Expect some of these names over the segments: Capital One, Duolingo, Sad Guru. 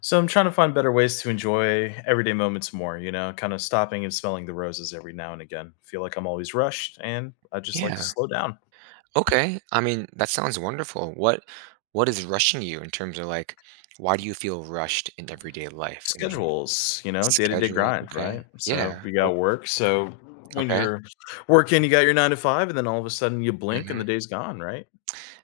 So I'm trying to find better ways to enjoy everyday moments more, kind of stopping and smelling the roses every now and again. Feel like I'm always rushed and I just like to Yeah. slow down. Okay. I mean, that sounds wonderful. What is rushing you in terms of, like, why do you feel rushed in everyday life? I mean, Schedules, day to day schedule. grind, Okay. right? So Yeah. we o- got work. So when Okay. you're working, you got your nine to five, and then all of a sudden you blink and the hmm day's gone, right?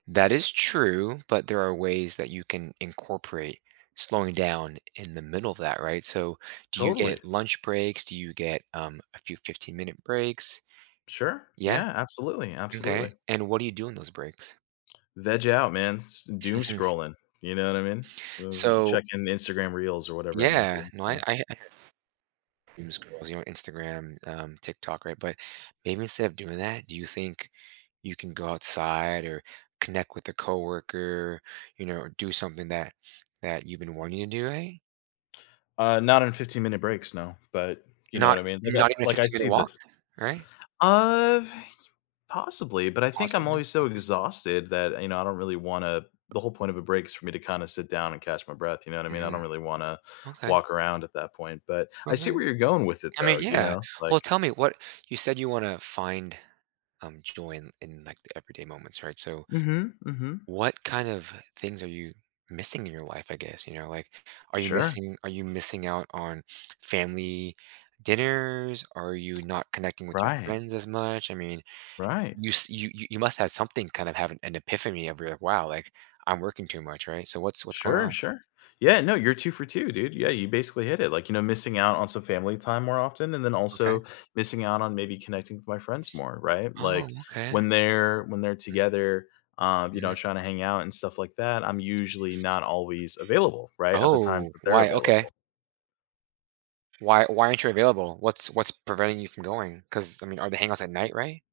That is true, but there are ways that you can incorporate slowing down in the middle of that, right? So, do you Totally. get lunch breaks? Do you get a few 15-minute breaks? Sure. Yeah. Yeah, absolutely. Okay. Absolutely. And what do you do in those breaks? Veg out, man. Doom scrolling. You know what I mean? So, Checking Instagram reels or whatever it might be. yeah, no, I, So. I Dreams girls, you know, Instagram, TikTok, right? But maybe instead of doing that, do you think you can go outside or connect with a coworker, you know, or do something that you've been wanting to do, right? Not in 15-minute breaks, no, but you know what Not I mean? Like, not even a I 15-minute see walk, this. right? Uh, Possibly, but I think I'm Possibly. always so Okay. exhausted that, I don't really wanna the whole point of a break is for me to kinda sit down and catch my breath, you know what I mean? I Hmm. don't really wanna Okay. walk around at that point, but I see Okay. where you're going with it I though, mean, you yeah. know? Well, Like. tell me, what you said you want to find joy in like the everyday moments, right? So, Mm. Mhm, mm, mhm. what kind of things are you missing in your life, I guess, you know, like, Sure. Are you missing out on family dinners? Are you not connecting with your Right, friends as much? I mean, right. you s you you you must have something, kind of have an epiphany of, you're like, "Wow, like, I'm working too much," right? So what's going Sure, on? sure. Yeah, no, you're 2 for 2, dude. Yeah, you basically hit it, like, missing out on some family time more often and then Okay. also missing out on maybe connecting with my friends more, right? Oh, Like, okay. when they're Mm, together, mhm. Trying to hang out and stuff like that, I'm usually not always available, right, at the Oh, times that they're why? Okay. available. Why aren't you available? What's preventing you from going? Because, I mean, are the hangouts at night, right?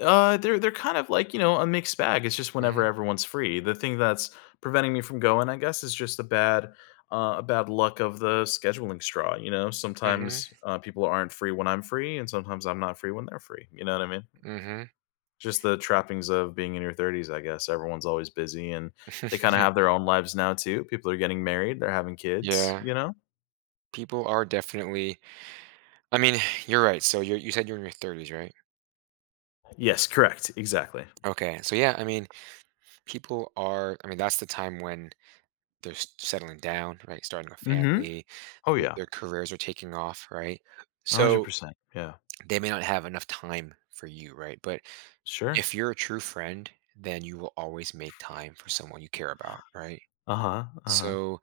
They're kind of like, a mixed bag. It's just whenever Mhm, everyone's free. The thing that's preventing me from going, I guess, is just a bad luck of the scheduling straw. Mhm, Sometimes people aren't free when I'm free, and sometimes I'm not free when they're free. You know what I mean? mhm. Just the trappings of being in your 30s, I guess. Everyone's always busy, and they kind of have their own lives now too. People are getting married, they're having kids. Yeah. You know? People are definitely I mean, you're right. So you said you're in your 30s, right? Yes, correct, exactly. Okay. So yeah, I mean, people are I mean, that's the time when settling down, right? Starting a Mm-hmm. family, Oh their yeah, their careers are taking off, right? a hundred So percent. Yeah, they may not have enough time for you, right? But sure. if you're a true friend, then you will always make time for someone you care about, right? Uh huh. Uh huh. So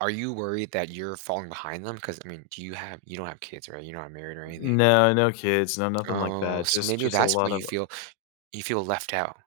are you worried that you're falling behind them? Because, I mean, do you have you don't have kids, right? You're not married or anything. No, no kids, no nothing like Oh, that, so just maybe just a that's why lot you of feel You feel Left out.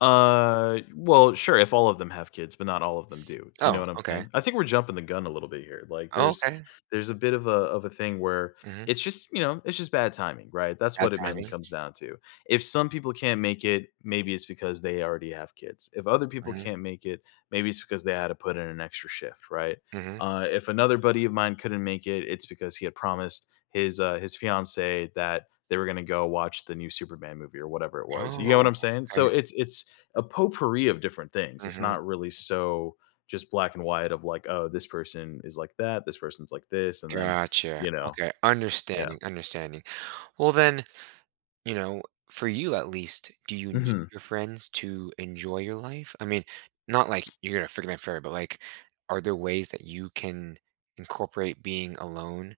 well, sure, if all of them have kids, but not all of them do. You know Oh, what I'm okay. saying? I think we're jumping the gun a little bit here. Like Oh, there's okay. there's a bit of a thing where Mhm. it's just, it's just bad timing, right? That's Bad what it mainly timing. comes down to. If some people can't make it, maybe it's because they already have kids. If other people Mhm, can't make it, maybe it's because they had to put in an extra shift, right? mhm. If another buddy of mine couldn't make it, it's because he had promised his fiance that they were going to go watch the new Superman movie or whatever it was. You get what Oh, I'm saying? okay. So it's a potpourri of different things. It's Mhm. not really so just black and white of like, oh, this person is like that, this person's like this, and then Gotcha. you know, Okay, yeah. understanding, understanding. Well, then, you know, for you at least, do you need Hmm. your friends to enjoy your life? I mean, not like you're gonna freaking unfair, but, like, are there ways that you can incorporate being alone,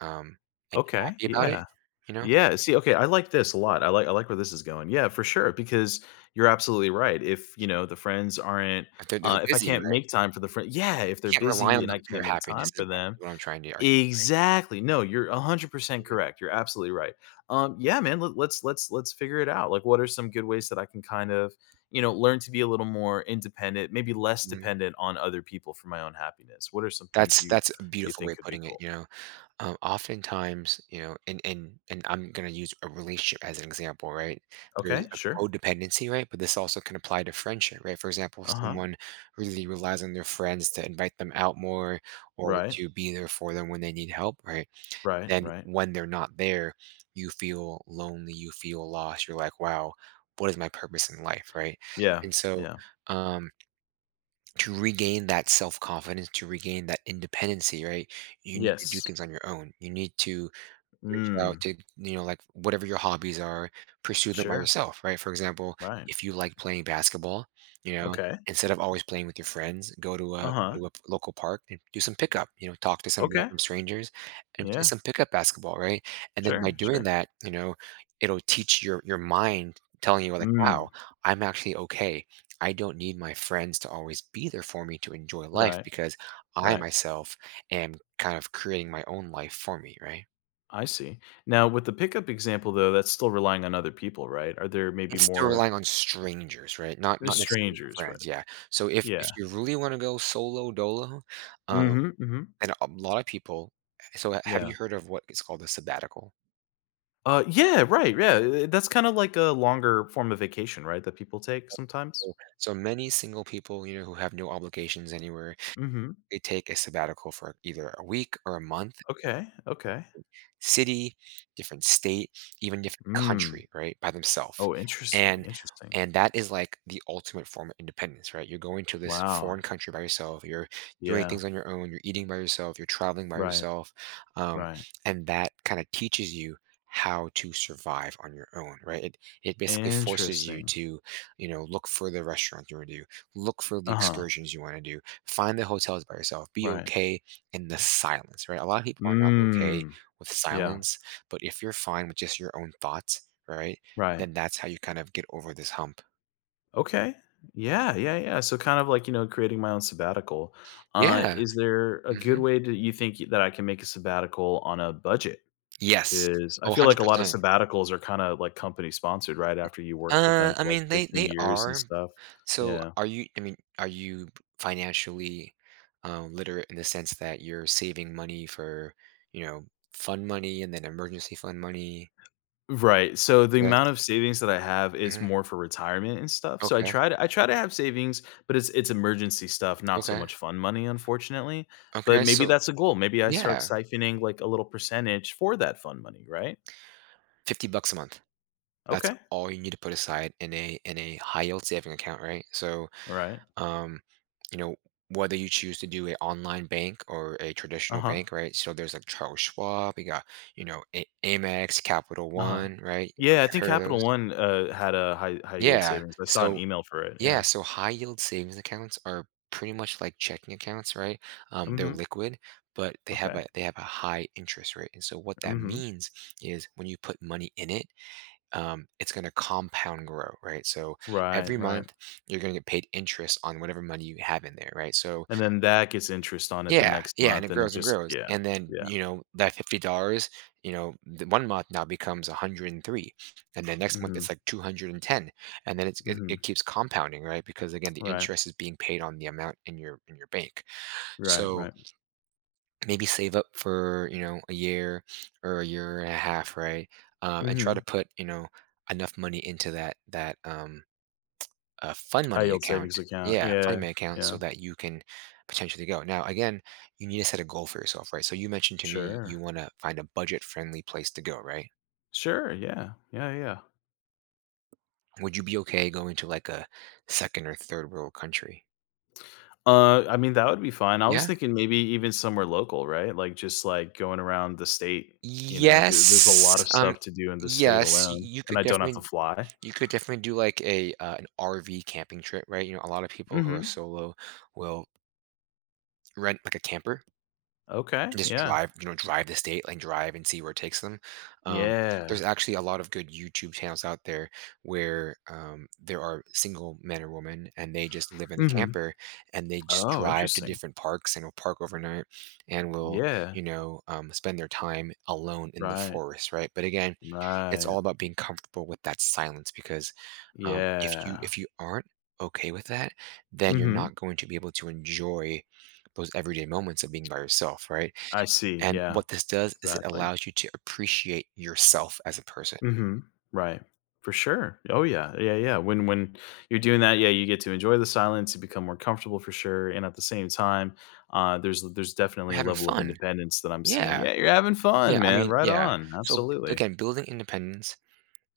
um, and be Okay. happy about it? Yeah. You know? Yeah. See, okay, I like this a lot. I like where this is going. Yeah, for sure. Because you're absolutely right. If you know the friends aren't If they're If I busy, can't right? make time for the friend, yeah, if You they're can't rely busy on and I them for your can't make happiness time is for what I'm, them. what I'm trying to argue. Exactly. No, you're 100% correct. You're absolutely right. Yeah, man, let's figure it out. Like, what are some good ways that I can kind of, learn to be a little more independent, maybe less dependent on other people for my own happiness? What are some things That's you that's a you beautiful way think of could be putting it, cool? you know? Oftentimes, you know, and I'm gonna use a relationship as an example, right? There's Okay, a sure. codependency, right? But this also can apply to friendship, right? For example, Uh huh. someone really relies on their friends to invite them out more or Right. to be there for them when they need help, right? Right. Then Right. when they're not there, you feel lonely, you feel lost, you're like, wow, what is my purpose in life, right? Yeah. And so, Yeah. um to regain that self confidence, to regain that independency, right? You need to do Yes. things on your own. You need to reach out Mm. to, you know, like, whatever your hobbies are, pursue them by Sure. yourself, right? For example, Right. if you like playing basketball, you know, Okay. instead of always playing with your friends, go Uh huh. to a local park and do some pickup, you know, talk to some Okay. random strangers and play Yeah. some pickup basketball, right? And then by Sure. doing Sure. that, you know, it'll teach your mind, telling you, like, wow, Mm. I'm actually okay. I don't need my friends to always be there for me to enjoy life, Right. because I Right. myself am kind of creating my own life for me, right? I see. Now, with the pickup example, though, that's still relying on other people, right? Are there maybe It's still more relying on strangers, right? Not There's not necessarily your strangers, right? friends, yeah. So if Yeah. you really wanna go solo dolo, um, Mm-hmm. Mm-hmm. and a lot of people so have Yeah. you heard of what is called a sabbatical? Yeah. Right. Yeah. That's kind of like a longer form of vacation, right? That people take sometimes. So many single people, you know, who have no obligations anywhere, Mm-hmm. they take a sabbatical for either a week or a month. Okay. Okay. City, different state, even different Mm. country, right, by themselves. Oh, interesting. And Interesting. and that is like the ultimate form of independence, right? You're going to this Wow. foreign country by yourself. You're doing Yeah. things on your own. You're eating by yourself. You're traveling by Right. yourself, um, Right. and that kind of teaches you how to survive on your own, right? It basically forces you Interesting. to, you know, look for the restaurants you want to do, look for the Uh huh. excursions you want to do, find the hotels by yourself, be Right. okay in the silence, right? A lot of people are not okay Mm. with Yeah. silence. But if you're fine with just your own thoughts, right, Right. then that's how you kind of get over this hump. Okay. Yeah, yeah, yeah. So kind of like, creating my own sabbatical. Yeah. Is there a good Hmm. way that you think that I can make a sabbatical on a budget? Yes. Because I Oh, feel like a lot of 100%. sabbaticals are kind of like company sponsored, right? After you work with them I for like mean, they 15 they years and are. stuff. So, Yeah. are you? I mean, are you financially, literate in the sense that you're saving money for, you know, fund money and then emergency fund money? Right, so the Yes. amount of savings that I have is Hmm. more for retirement and stuff, so I Okay. try to I try to have savings, but it's emergency stuff, not so Okay. much fun money, unfortunately, but Okay. maybe So, that's a goal, maybe I start yeah, siphoning, like, a little percentage for that fun money, right? $50 a month. That's Okay, all you need to put aside in a high yield saving account, right? So, all right. um, you know, whether you choose to do a online bank or a traditional Uh-huh, bank, right? So there's like Charles Schwab, you got, you know, Amex, Capital uh-huh. One, right? Yeah, I I've think heard of Capital those. One, had a high yield Yeah. savings, I saw an So, email for it, yeah. yeah. So high yield savings accounts are pretty much like checking accounts, right? They're Mhm, liquid, but they have okay, a they have a high interest rate. And so what that mhm. means is when you put money in it, it's going to compound grow, right? So Right, every right, month you're going to get paid interest on whatever money you have in there, right? So, and then that gets interest on it the yeah, next yeah, and month, it and it grows and just grows, yeah, and then, yeah, you know, that $50, you know, the one month now becomes 103, and the next month mhm, it's like 210, and ten, and then mhm, it keeps compounding, right? Because, again, the right. interest is being paid on the amount in your, in your bank. Right, So, right. maybe save up for, you know, a year or a year and a half, right? And try to Mhm. put, you know, enough money into that a fun High money yield account. savings account. Yeah, fun Yeah, money account so yeah. that you can potentially go. Now, again, you need to set a goal for yourself, right? So you mentioned to me you Sure. want to find a budget-friendly place to go, right? Sure, yeah. Yeah, yeah. Would you be okay going to like a second or third world country? I mean, that would be fine. I was Yeah? thinking maybe even somewhere local, right? Like, just, like, going around the state, 'cause there's a Yes, lot of stuff to do in the state yes, alone, and I don't have to fly. you could definitely do like a an RV camping trip, right? You know, a lot of people who are Mhm. solo will rent like a camper, Okay, just yeah. drive, you know, drive the state, like drive and see where it takes them. Um, Yeah. there's actually a lot of good YouTube channels out there where, there are single men or women, and they just live in a Mhm. camper and they just Oh, drive to interesting. different parks and will park overnight and will, Yeah. you know, spend their time alone in the Right. forest, right? But again, it's Right. all about being comfortable with that silence, because, Yeah. if you aren't okay with that, then you're Mhm. not going to be able to enjoy those everyday moments of being by yourself, right? I see, And yeah. what this does is it Exactly. allows you to appreciate yourself as a person. Mhm. Right. For sure. Oh yeah. Yeah, yeah. When you're doing that, yeah, you get to enjoy the silence, you become more comfortable for sure. And at the same time, there's We're definitely a having level of fun. independence that I'm seeing. Yeah. Yeah, you're having Yeah, fun, I man. mean, Right yeah. on. So, b Absolutely. again, building independence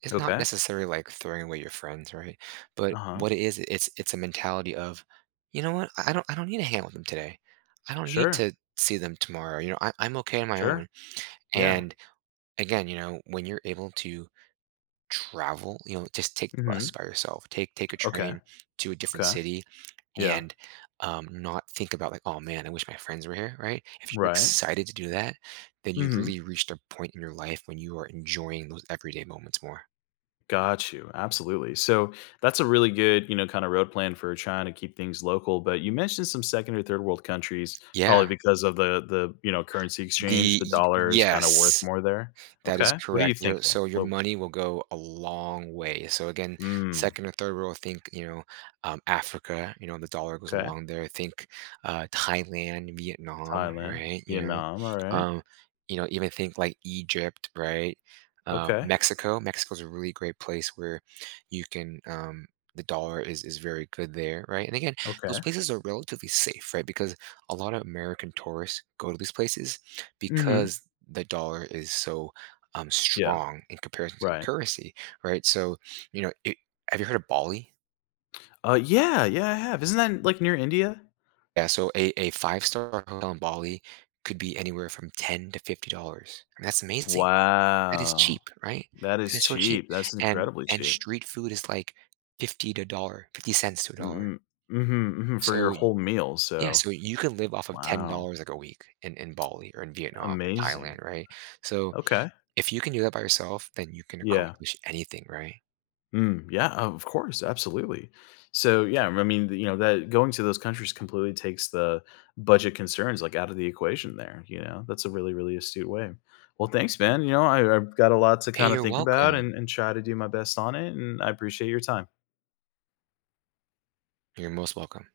is not Okay. necessarily like throwing away your friends, right? But Uh-huh. what it is, it's a mentality of, "You know what? I don't need to hang out with them today. I don't need Sure. to see them tomorrow, you know, I'm okay on my Sure. own." Yeah. And again, you know, when you're able to travel, you know, just take the bus Mhm. by yourself, take a Okay. train to a different Okay. city Yeah. and, not think about, like, oh man, I wish my friends were here, right? If you're Right. excited to do that, then you've Mhm. really reached a point in your life when you are enjoying those everyday moments more. Got you. Absolutely. So that's a really good, kind of road plan for trying to keep things local. But you mentioned some second or third world countries, Yeah. probably because of the currency exchange. The dollar is kind of worth Yes. more there. That is Okay. What are you correct. Your thinking? so your What? money will go a long way. So again, Mm, second or third world, think, you know, Africa. You know, the dollar goes okay. along there. Think, Thailand, Vietnam, Thailand, right? You Vietnam. All know, right. You know, even think like Egypt, right? Okay. Mexico. Mexico's a really great place where you can. The dollar is very good there, right? And again, those Okay. places are relatively safe, right? Because a lot of American tourists go to these places Mm-hmm. because the dollar is so, Yeah. strong in comparison to the Right. currency, right? So, you know, it, have you heard of Bali? Yeah. Yeah. I have. Isn't that like near India? Yeah, so a five-star hotel in Bali could be anywhere from $10 to $50. I mean, that's amazing. That is cheap, Wow. right? That That is is so cheap. cheap. That's And incredibly and cheap. street food is like 50 cents to a dollar. Mm-hmm, mm-hmm, for your So whole meal. yeah, So so you can live off of ten wow, dollars like a week in Bali or in Vietnam or amazing. Thailand, right? So Okay. if you can do that by yourself, then you can Yeah. accomplish anything, right? Mm, yeah, of course, absolutely. So, yeah, I mean, that going to those countries completely takes the budget concerns like out of the equation there. That's a really, really astute way. Well, thanks, man. I've got a lot to Hey, kind of you're think about welcome. and try to do my best on it. And I appreciate your time. You're most welcome.